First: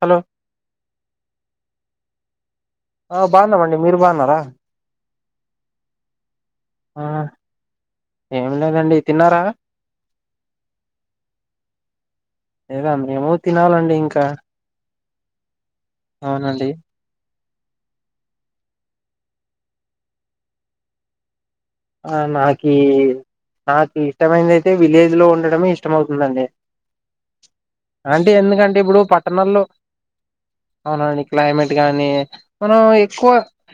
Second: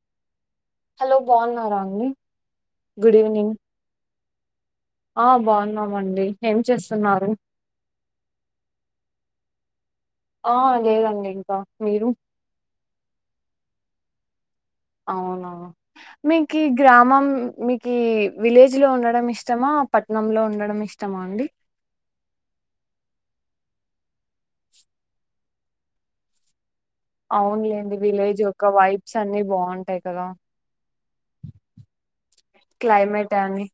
Hello hello బాన్నారా అండి good uh evening బాన్నామండి. మీరు బాన్నరా? ఆ బాగున్నమండి ఆ ఏం లేదండి. తిన్నారా? ఆ లేదండి ఇంక, మీరు? లేదా మేము తినాలండి ఇంక అవున మీకి గ్రామం మీకి విలేజ్ లో ఉండడం ఇష్టమా, పట్నంలో ఉండడం ఇష్టమా అండి? ఆ నాకి నాకి ఇష్టమైందైతే విలేజ్ లో ఉండడమే ఇష్టంమవుతుందండి. అవునులేండి విలేజ్ యొక్క వైబ్స్ అన్ని పట్టణాల్లో బాగుంటాయి కదా. అవునండి క్లైమేట్ గానీ మనం ఎక్కువ క్లైమేట్ అని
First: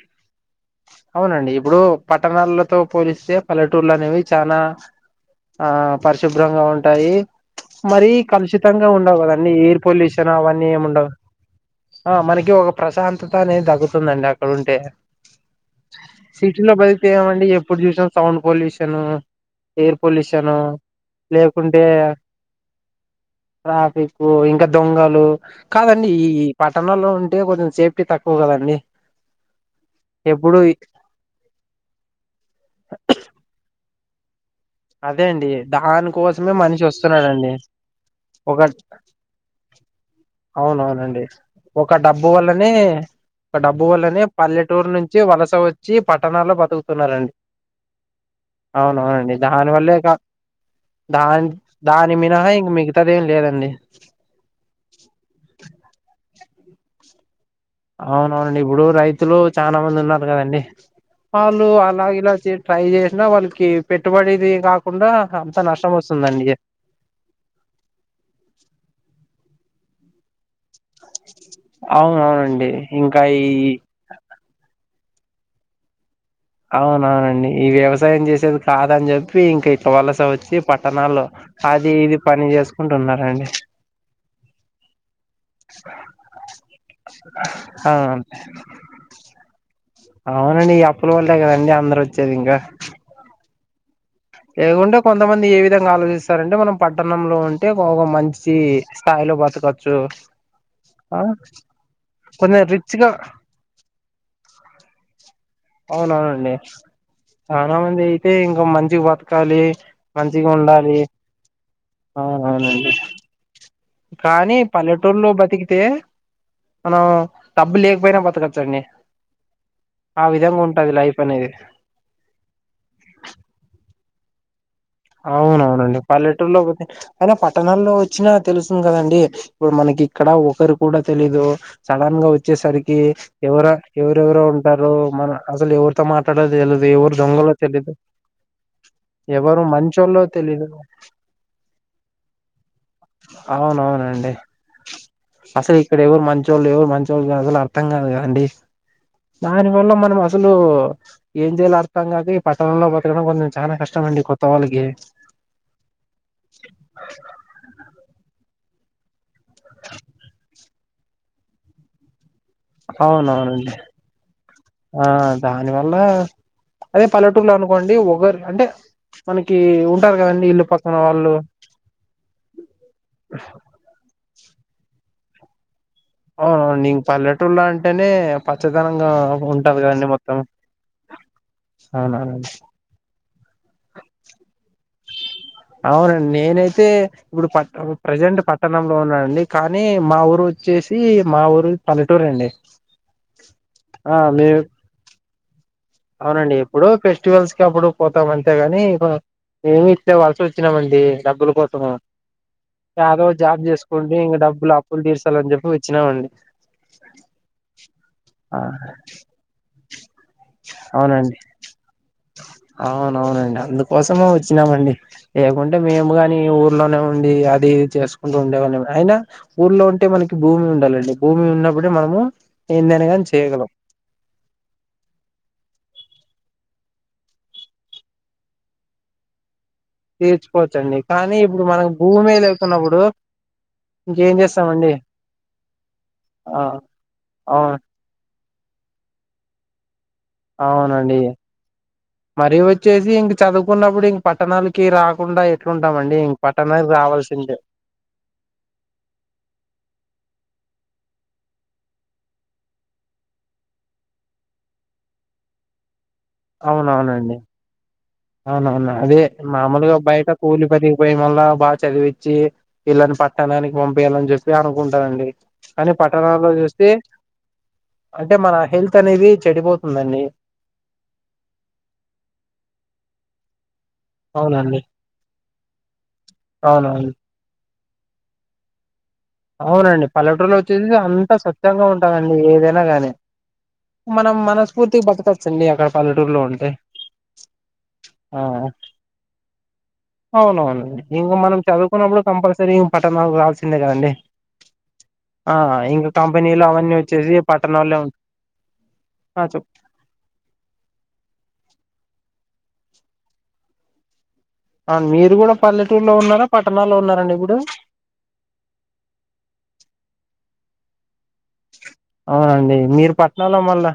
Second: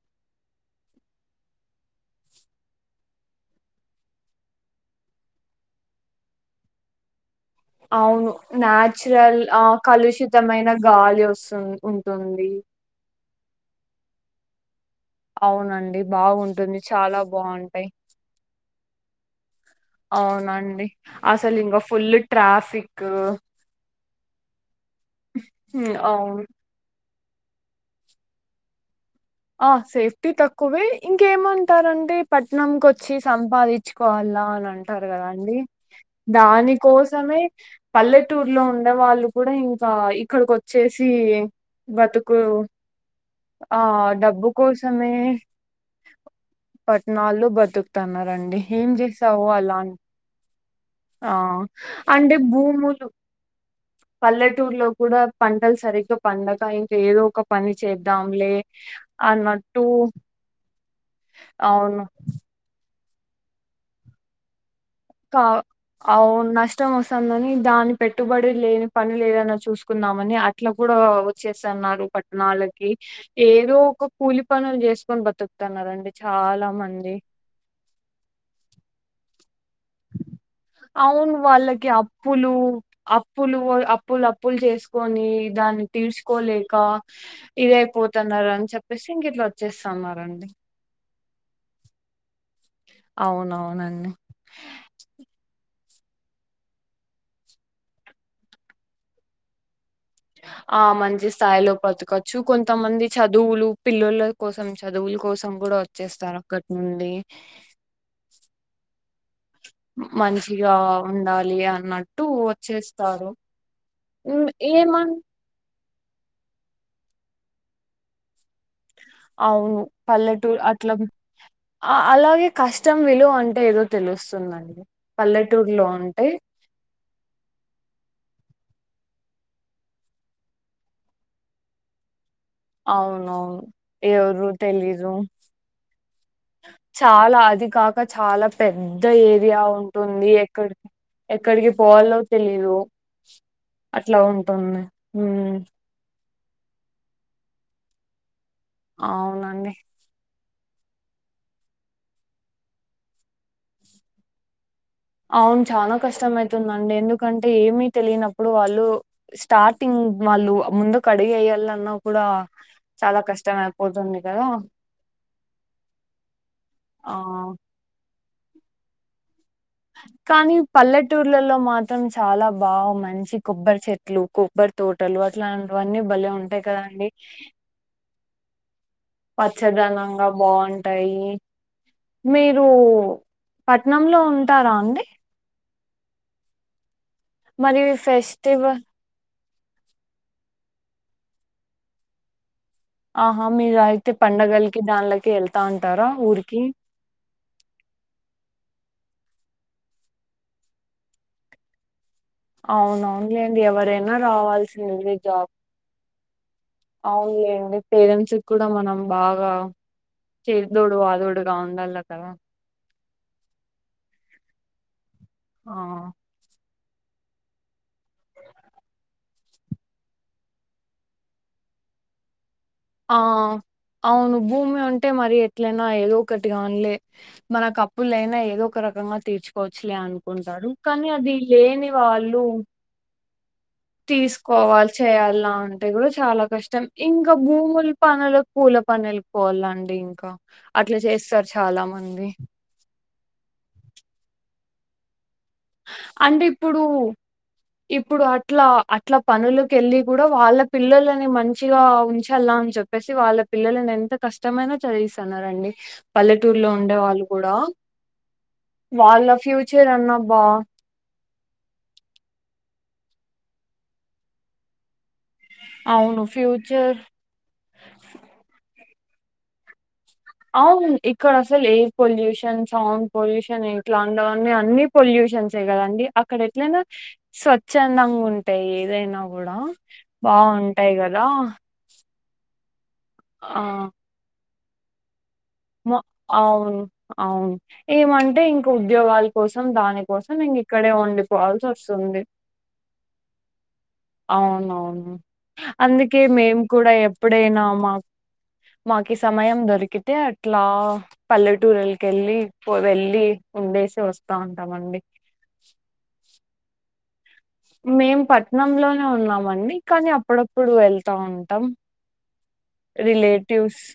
అవునండి ఇప్పుడు పట్టణాల్లో తో పోలిస్తే పల్లెటూర్లు అనేవి చాన ఆ పరిశుభ్రంగా ఉంటయి. మరీ అవును కలుషితంగా ఉండవు నాచురల్ కదండి, ఆ ఎయిర్ పొల్యూషన్ అవన్నీ కలుషితమైన ఏమి ఉండవ్. గాలి వస్తు ఆ ఉంటుంది మనకి ఒక ప్రశాంతత అనేది దగుతుందండి అక్కడంటే అవునండి బాగుంటుంది చాలా బా ఏమండి ఎప్పుడు చూసినా సౌండ్ పొల్యూషను అవునండి. అసలు ఇంగ లేకుంటే ఫుల్ ట్రాఫిక్ ట్రాఫిక్, ఇంక దొంగలు కాదండి అవును ఈ పట్టణంలో ఉ టే కొంచెం సేఫ్టీ తక్కువ కదండి ఆ సేఫ్టీ ఎప్పుడు తక్కువే, ఇంకేమంటారంటే పట్నం కొచ్చి సంపాది దిచుకోవాలా అన అంటారు అదే కదా అండి దాని కోసమే మనిషి దానికోసమే వస్తున్నాడండి ఒక పల్లెటూరులో ఉండే వాళ్ళు కూడా ఇ అవునవునండి ఒక డబ్బు బతుకు వల్లనే ఆ! డబ్బు వల్లనే డబ్బు పల్లెటూరు కోసమే నుంచి వలస వచ్చి పట్టణాల్లో బతుకుతున్నారండి పట్టణాల్లో బతుకుతన్నారండి. ఏం అవునవునండి జేసావు దాని అలా అని- వల్లే క ఆ అంటే ఇంక భూములు మిగతాది ఏం లేదండి పల్లెటూర్లో కూడా పంటలు సరిగ్గా పండగ ఇంకా ఏదో ఒక పని చేద్దాంలే అవునవునండి ఇప్పుడు రైతులు చాలా అన్నట్టు మంది ఉన్నరు కదండి వాళ్ళు అవును. అలా ఇలా చే ట్రై చేసినా వాళ్ళకి పెట్టుబడిది కా కా అవును నష్టం వస్తుందని దాని పెట్టుబడి లేని పనులు ఏదన్న చూసు కుందామని అట్ అట్ల కూడా వచ్చేస్తన్నారు అవునవునండి పట్నాలకి ఇంకా ఈ ఏదో ఒక కూలి పనులు చేస్ కొన్ బతుక్తాన్నరండి అవునవునండి ఈ వ్యవసాయం చేసేది కాదని చెప్పి ఇంక వలస వచ్చి పట్టణాల్లో అవును వాళ్ళకి అది ఇది పని అప్పులు చేసుకుంటున్నరంండి స్కొని దాన్ని తీర్చుకోలేక ఆ ఇదయిపోతన్నారు అని చెప్పేసి ఇంక ఇట్ల వచ్చేస్ స్తున్నారండి అవునండి ఈ అప్పుల వల్లే కదండి అందరు వచ్చేది ఇంగ అవునవునండి ఎ ముండే కొంతమంది ఏ విధంగా ఆలోచిస్తారంటే మనం పట్టణంలో ఉంటే ఒక మంచి స్థాయిలో బతకచ్ ఆ మంచి స్థాయిలో బ్రతకొచ్చు కొంచెం రిచ్ కొంతమంది గా చదువులు పిల్లల కోసం చదువుల కోసం కూడా అవునా వచ్చేస్తారు అండి అక్కడి నుండి చానా మంది అయితే ఇంకా మంచి బత ఎక్కాలి మంచిగా ఉండాలి ఉండాలి అన్నట్టు అవును అవును అండి వచ్చేస్తారు ఉమ్, కానీ ఏమన్ పల్లెటూరులో బతికితే మనం డబ్బు లేకపోయినా బతకచ్చండి అవును ఆ విధంగా పల్లెటూరు ఉంటది అట్లం లైఫ్ అనేది అలాగే కష్టం విలువ అంటే ఏదో తెలుస్తుందండి అవును అవును పల్లెటూరులో అండి ఉంటే పల్లెటూరిలో పోతే అయినా పట్ లోనా వచ్చినా తెలుస్తుంది కదండి ఇప్పుడు మనకి ఇక్కడ ఒక్కరు కూడా తెలియదు సడన్ గా వ వచ్చేసరికి అవునవును ఎవరో ఎవరెవరో ఎవరు ఉంటారు తెలీదు మన అసలు ఎవరితో మాట్లాడాలో తెలదు ఎవరు చాలా దొంగల అది కాక చాలా పెద్ద ఏరియా ఎవరు ఉన్ మంచోళ్ళో ఉంది తెలీదు ఎక్కడికి ఎక్కడికి పోవాలో తెలీదు అట్ల అవునవునండి ఉంటుంది హు ఇప్పుడు మంచోళ్ళు ఎవరు మంచోళ్ళు అసలు అర్థం కాదు గాండి అవునండి దాని వల్ల మనం అసలు ఏం చేయాల అర్థం కాక ఈ పట్టణంలో బ్రతకడం కొంచెం చాలా కష్టమండి కొత్త వాళ్ళకి అవును చాలా కష్టం అయితుందండి ఎందుకంటే ఏమి తెలియనప్పుడు వాళ్ళు స్టార్టింగ్ వాళ్ళు ముందుకు అడిగు వేయాలన్నా కూడా చాలా అవును అవును కష్టం అండి అయిపోతుంది కదా ఆ దానివల్ల అదే ఆ పల్లెటూరిలో అనుకోండి అనుకోండి ఒకరు అంటే మనకి ఉంటారు కదండి కానీ ఇల్లు పక్కన వాళ్ళు పల్లెటూర్లలో మాత్రం చాలా బాగు మంచి కొబ్బరి చెట్లు కొబ్బరి తో టలు అట్లాంటివన్నీ భలే ఉంటాయి కదా అవునవును ఇంక అండి పల్లెటూళ్లో అంటేనే పచ్చదనంగా ఉంటది కదండి పచ్చదనంగా మొత్తం బాగుంటాయి అవునవునండి మీరు పట్నంలో ఉంటారా అండి అవును అండి నేనైతే ఇప్పుడు పట్ మరి ప్రజెంట్ ఫెస్టివల్ పట్టణంలో ఉన్నానండి కానీ మా ఊరు వచ్చేసి మా ఊరు పల్లెటూరు అండి ఆహా మీరు అయితే ఆ మేము పండగలకి దానిలకి వెళ్తా ఉంటారా అవునండి ఊరికి ఫెస్టివల్స్ కి అప్పుడు ఎప్పుడో పోతాం అంతేగాని మీము ఇట్లే వలస వచ్చినామండి డబ్బుల కోసము యాదో అవునవునులేండి జాబ్ ఎవరైనా చేసుకోండి ఇంక డబ్బులు అప్పులు రావాల్సింది జాబ్ తీర్సాలని చెప్పి వచ్చినా మన్ అవునులేండి పేరెంట్స్ కి కూడా మనం బాగా చేదోడు వాదోడుగా ఉండాలా కదా అవును అవును అండి అందుకోసమే వచ్చినామండి ఆ లేకుంటే మేము కాని ఊరు ఊర్లోనే ఉండి అది ఇది చేసుకుంటు ఉండే వాని అయినా ఊర్లో ఉంటే మనకి భూమి ఉండాలండి భూమి ఉన్న ఇప్పుడే మనము ఏందని ఆ కాని చేయగలం అవును భూమి ఉంటే మరి ఇట్ల అయినా ఏదో ఒకటి గానీలే మన కప్పులు అయినా ఏదో ఒక రకంగా తీర్చు కోచ్చులే అనుకుంటారు తీర్చుకోవచ్చండి కానీ అది ఇప్పుడు లేని మనకు భూమే వాళ్ళు లేకున్నప్పుడు ఇంకేం తీసుకోవాలి చేస్తామండి చెయ్యాలా అంటే కూడా చాలా ఆ కష్టం ఇంకా అవును భూములు పనులు ఊర్లో పనులు కు వెళ్ళిపోవాల అండి ఇంకా అట్ల అవునండి చేస్తారు చాలా మంది ఇది ఇంక చదువుకున్నప్పుడు ఇంక పట్టణాలకి రాకుండా ఎట్లుంటాం అండి ఇంక అంటే ఇప్పుడు పట్టణానికి రావాల్సిందే ఇప్పుడు అట్ల అట్ల పనులుకి వెళ్ళి కూడా వాళ్ళ పిల్లలని మంచిగా ఉంచల్లా అని చెప్పేసి వాళ్ళ పిల్లలని ఎంత కష్టమైనా చదివిస్తున్నారండి పల్లెటూరులో ఉండే వాళ్ళు కూడా అవును అవును అదే వాళ్ళ ఫ్యూచర్ మామూలుగా బయట అన్నాబ్బా కూలి పనికి పోయి మల్ల బాగా చదివిచ్చి పిల్లల్ని పట్టణానికి పంపియాలని చెప్పి అనుకుంటారు అండి కానీ అవును పట్టణాల్లో చూస్తే, ఫ్యూచర్ అంటే మన హెల్త్ అనేది చెడిపో అవును ఇక్కడసలు ఎయిర్ పొల్యూషన్, సౌండ్ పొల్యూషన్ ఎ ఇట్లాంటివన్నీ అవునండి అన్ని పొల్యూషన్సే కదండి! అక్కడ ఎట్లయినా అవునవును సోచ్ చందంగుంటాయి ఏదైనా గూడా అవునండి. పల్లెటూళ్లో వచ్చేసి బావుంటాయి గదా అంతా స్వచ్ఛంగా ఉంటాదండి. ఏదైనా గానీ, మనం మనస్ఫూర్తిగ బతక మో అవును. అవును. ఏమంటే, ఇంక ఉద్యోగాల కోసం, దాని కోసం అవునవునండి. ఇంక మనం చదువుకున్నప్పుడు కంపల్సరీ ఇం పట్టణాలకి రావాల్సిందే కదండి! అవునవును. ఆ ఇంక అందుకే మేము కంపెనీలు కూడ అవన్నీ వచ్చేసి ఎప్పుడైనా, పట్టణాల్లో మాక్ ఉం మాకి ఆ సమయం చెప్ దొరికితే, అట్ అట్లా పల్లెటూరులకి వెళ్ళి పో వెళ్ళలి ఉండేసి వస్ ఆ మీరు కూడా పల్లెటూరులో ఉన్నారా పట్టణాలో ఉన్నారండి ఇప్ మేం పట్నంలోనే ఉన్నామండి కానీ అప్పుడప్పుడు వెళ్ అవునండి. మీరు పట్టణాల్లో రిలేటివ్స్ మళ్ళా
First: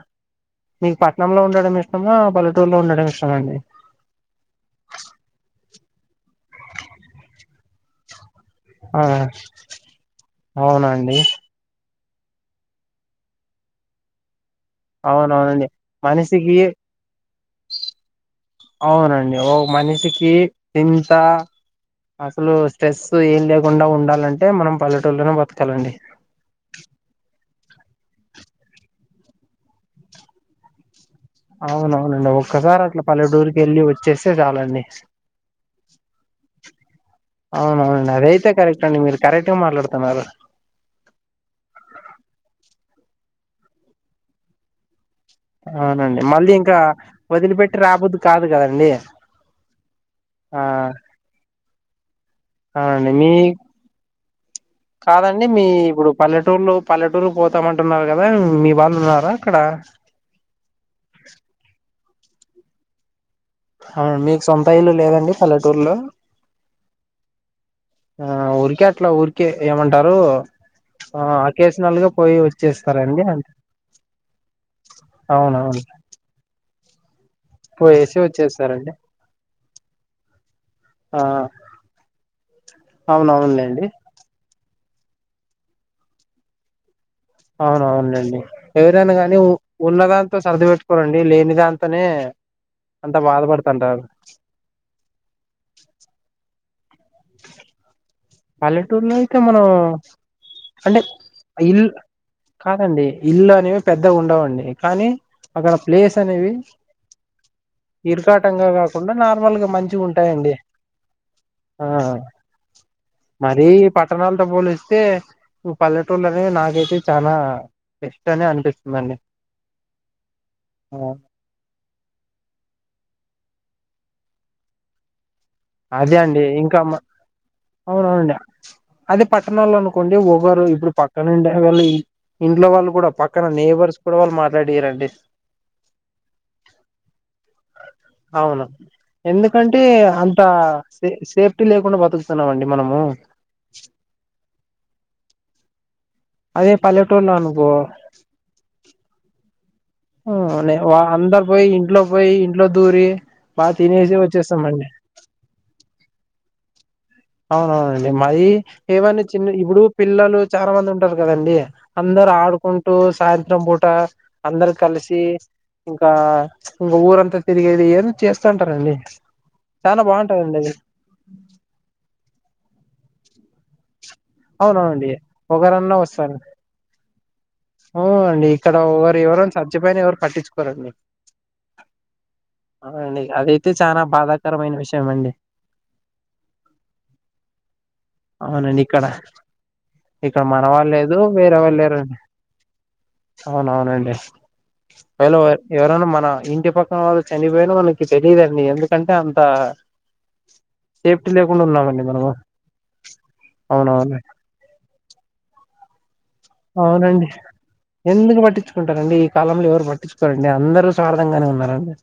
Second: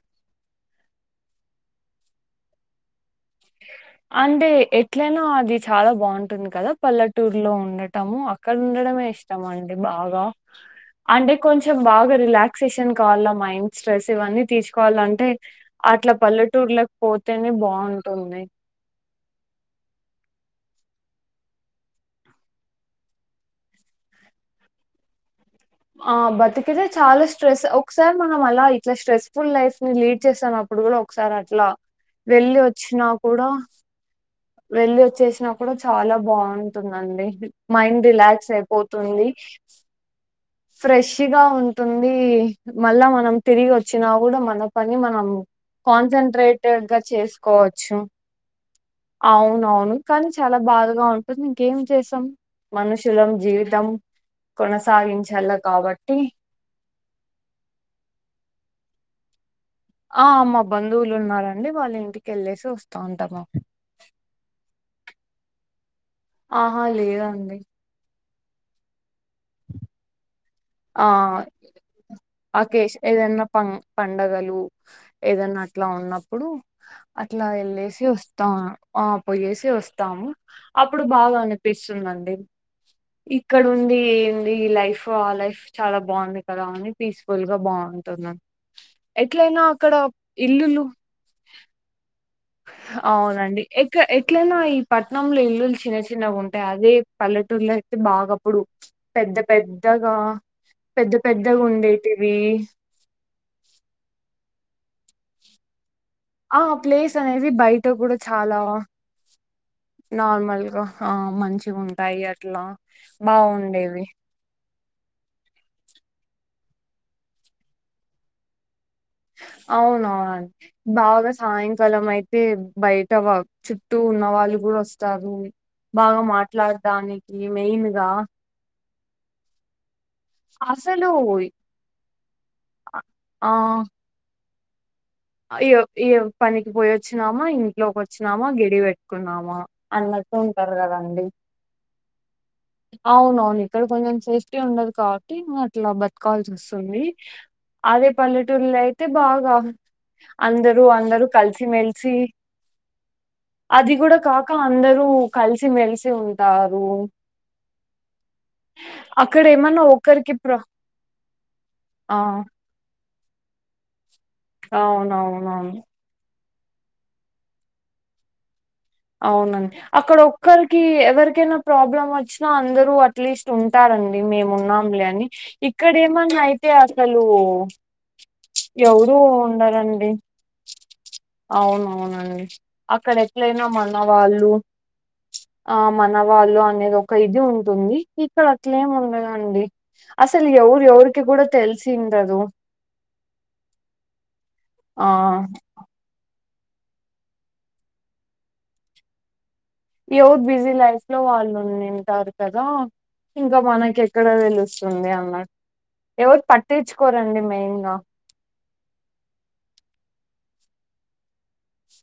మీకు పట్నంలో ఉండడం ఇష్టమా? పల్లెటూరులో ఉండడం ఇష్ అంటే, ఎట్లనో అది చాల బాగుంటుంది కదా! పల్లెటూరులో ఉండటము. అక్కడ ఆ ఉండడమే ఇష్టం అండి బాగ. అవునండి అంటే కొంచెం, బాగ రిలాక్సేషన్ కావల్ల మైండ్ స్ట్రెస్ ఇవన్నీ తీర్చు కొల్లంటే, అవునవునండి అట్ల మనిషికి పల్లెటూర్లకి పోతేనే బాంటది. అవునండి. ఓ మనిషికి చింత అసలు స్ట్రెస్ ఏం లేకుండా ఉండాలంటే, మనం పల్లెటూళ్ళనే బతక్ ఆ బతికితే చాలస్ స్ట్రెస్ ఒకసారి మనం అలా ఇట్ల స్ట్రెస్ఫుల్ లైఫ్ ని లీడ్ చేస్తున్నప్పుడు కూడ ఒకసారి అట్లా అవునవునండి వెళ్లి ఒక్కసారి అట్లా వచ్చినా కూడా! పల్లెటూరుకి వెళ్ళి వచ్చేస్తే చాలండి వెళ్లొచ్చేసిన కూడ చాలా బాగుంటుందండి. మైండ్ రిలాక్స్ అయిపోతుంది. టె మాట్లాడతన్నారు. ఫ్రెష్గా ఉంటుంది. మళ్ళా మనం తిరిగి వచ్చినా కూడ మన పని మన్ నం అవునండి మళ్ళీ ఇంకా కాన్సెంట్రేటెడ్ గా వదిలిపెట్టి చేసుకోవచ్చు. రాబుద్దు కాదు కదండి అవునవును. కానీ, చాలా ఆ బాధగా ఉంటుంది. ఇంకేం చేస్తాం? అవునండి మనుషులం. మీ జీవితం. కాదండి. కొనసాగించాల మీ ఇప్పుడు కాబట్టి పల్లెటూర్లో పల్లెటూరు పోతామంటున్నారు కదా! మీ వాళ్ ఉన్నారా? అక్కడ ఆ మా బంధువులు ఉన్నారండి. వాళ్ళ ఇంటికి వెళ్ళేసి వస్ వస్తాంటాము. అవున! మీకు సొంత ఇల్లు లేదండి పల్లెటూరులో? ఆహా లేదండి. ఆ ఊరికే అట్లా ఊరికే, ఏమంటారు ఆ అకేషనల్ గా పోయి ఆకేష్ వచ్చేస్తారండి అ ఏదన్న పం పండగలు ఏదన్నా అవునవును అట్ల ఉన్నప్పుడు, అట్లా ఎళ్ళేసి పోయేసి వస్తా. వచ్చేస్తారండి ఆ పొయ్యేసి వస్తాము. అప్పుడు ఆ బాగ అనిపిస్తున్ అండి ఇక్కడ అవునవునులేండి ఉండి ఏంది ఈ లైఫ్ ఆ లైఫ్ చాలా బాంది కదా అని పీస్ఫుల్ గా బాంటుందన్, అవునవునులేండి ఎవరైనా గాని ఎట్లయినా అక్కడ ఉన్నదాంతో సర్ది ఇల్లులు పెట్టుకోరండి లేని దాంతోనే అంత అవునండి. ఎక్క బాధపడుతంటారు ఎట్లైనా, ఈ పట్నంలో ఇల్లులు చిన్న చిన్నగా ఉంటాయి అదే, పల్లెటూర్లో అయితె బాగా అప్పుడు పల్లెటూరులో అయితే పెద్ద మనం పెద్దగా అంటే, పెద్ద పెద్దగా ఇల్ ఉండేటివి కాదండి. ఇల్లు అనేవి పెద్దగున్ ఉండవండి కానీ, అక్కడ ప్లేస్ అనేవి ఆ ప్లేస్ అనేది బయట కూడా చాలా ఇరుకాటంగా కాకుండా, నార్మల్గా మంచిగా ఉంటాయండి. నార్మల్గా ఆ ఆ మంచిగుంటాయి అట్లా మరీ బాగుండేవి పట్టణాలతో పోలిస్తే, ఇం పల్లెటూళ్ళనే నాకైతే, చాన బెస్ట్ అనే అనిపిస్ అవునా! ఆ, బాగ సాయంకాలం అయితే బయట వ చుట్టూ ఉన్న వాళ్ళు కూడ వస్తారు. అదే బాగా అండి ఇంకా మ- మాట్లాడడానికి మెయిన్గా అవునవునండి అదే పట్టణోళ్ అను కుండి ఒకరు ఇప్పుడు అసలు పక్కనుండే వాళ్ళవి ఇంట్లో వాళ్ళు కూడా పక్కన నేబర్స్ కూడా వాళ్ళు మా రెడీ రండి అయో ఇయో పనికి పోయి వచ్చినామా ఇంట్లోకి వచ్చినామా అవును గడి పెట్టుకున్నామా ఎందుకంటే అన్నట్టు అంత తరు సే కదండి సేఫ్టీ లేకుండా బతుకుతున్నామండి మనము అవునవును ఇక్కడ కొంచెం సేఫ్టీ ఉండదు కాబట్టి ఇట్లా బతకాల్సి అదే వస్తుంది పల్లెటూరులో అనుకో అదే పల్లెటూరులో అయితే బాగా నే అందరూ వా అందరూ అందరు కలిసి పోయి ఇంట్లో మెలిసి పోయి ఇంట్లో దూరి బాగా అది తినేసి కూడా కాక వచ్చేస్తామండి అందరూ కలిసి మెలిసి ఉంటా ఆ అండి మాది ఏవన్న అక్కడ చిన్న ఇప్పుడు ఏమన్నా ఒకరికి పిల్లలు ప్ర చాలా మంది ఉంటారు కదండి అంద ఆ అందరు ఆడుకుంటూ సాయంత్రం పూట అందరు కలిసి అవునవునవును ఇంకా ఉ ఊరంతా తిరిగేది ఏదన్న చేస్తా అవునండి అక్కడ అది ఒక్కరికి ఎవరికైనా ప్రాబ్లం వచ్చినా అందరూ అట్లీస్ట్ ఉ మే మేము ఉన్నాంలే అవునవునండి అని ఇక్కడ ఒకరన్నా వస్తారు ఏమన్నా అయితే అసలు అవునండి ఇక్కడ ఎవరూ వోరు ఎవరని సచ్చిపోయిన ఎవరు పట్టించుకోరండి అవును అవునండి అక్కడ అవునండి ఎట్లైనా అదైతే మన్నా చానా వాళ్ళు బాధాకరమైన విషయం అండి ఆ మనవాళ్ళు అనేది ఒక ఇది ఉంటుంది ఇక్కడ అవునండి అట్లేం ఇక్కడ అండి ఇక్కడ అసలు ఎవరు మనవాళ్ళు లేదు ఎవరికి కూడా వేరే వాళ్ళు లేరండి తెలిసిండదు అవునవునండి ఆ వేళ ఎవరైనా మన ఇ టి పక్కన వాళ్ళు చనిపోయిన మనకి తెలీదండి ఎందుకంటే అంత ఎవరు బిజీ లైఫ్ లో సేఫ్టీ వాళ్ళు లేకుండా ఉన్నామండి మనము ఉన్నింటారు కదా ఇంకా మనకి అవునవును ఎక్కడ తెలుస్తుంది అన్నా అవునండి గా ఎందుకు పట్టించుకుంటారండి ఈ కాలంలో ఎవరు పట్టించుకోవాలండి అందరు సార్ దంగానే ఉన్నారండి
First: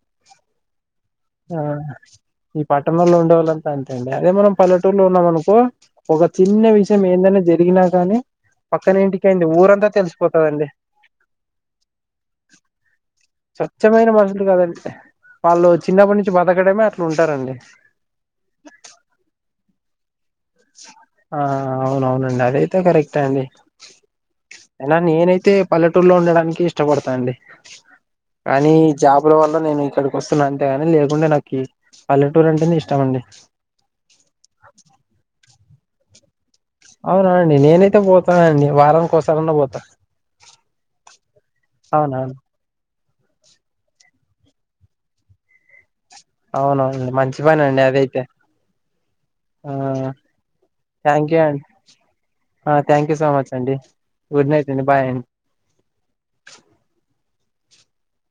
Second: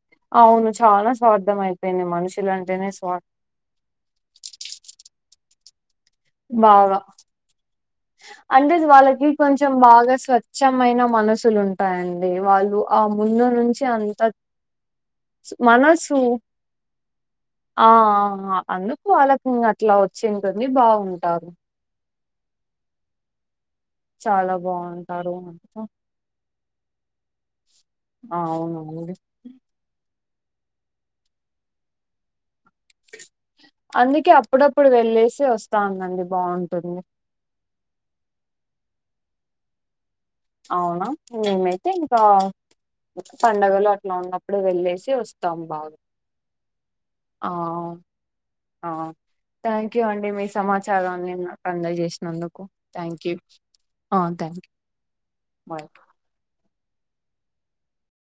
అవును చాలా స్వార్థం ఆ అయిపోయింది మనుషులు ఈ అంటేనే స్వా పట్టణంలో ఉండేవాళ్ళంతా అంతే అండి అదే మనం పల్లెటూరులో ఉన్నాం అనుకో ఒక చిన్న బాగా విషయం ఏందైనా జరిగినా కానీ అంటే పక్కన వాళ్ళకి ఇంటికైంది కొంచెం ఊరంతా బాగా తెలిసిపోతదండి స్వచ్ఛమైన మనసులు ఉంటాయండి వాళ్ళు ఆ ముందు నుంచి స్వచ్ఛమైన అంత మనుషులు కదండి వాళ్ళు మనసు చిన్నప్పటి నుంచి బతకడమే అట్లా ఉంటారండి ఆ ఆ అందుకు వాళ్ళకు ఆ అవునవును ఇంగ అదైతే కరెక్టే అండి చాలా ఐనా బాగుంటారు నేనైతే పల్లెటూరులో ఉండడానికి ఇష్ ఇష్టపడతాండి కానీ అవునండి జాబుల వల్ల నేను ఇక్కడ వస్తున్నా అంతేగాని లేకుండా నాకి పల్లెటూరు అంటేనే ఇష్ అందుకే అప్పుడప్పుడు వెళ్ళేసి వస్తా ఉందండి బాగుం అవునానండి నేనైతే పోతాన అండి వారానికి కోసారన్నా పోతా అవునా మేమైతే ఇంకా అవునవును పండగలు అట్లా ఉన్నప్ అప్పుడు వెళ్లేేసి వస్తాం బాగా అవునవునండి మంచి పని అండి అదైతే అ ఆ థ్యాంక్ యూ అండి మీ థ్యాంక్ సమాచారాన్ని యూ అండి నాకు అందజేసినందుకు థ్యాంక్ సో యూ మచ్ అండి గుడ్ నైట్ అండి బాయ్ బై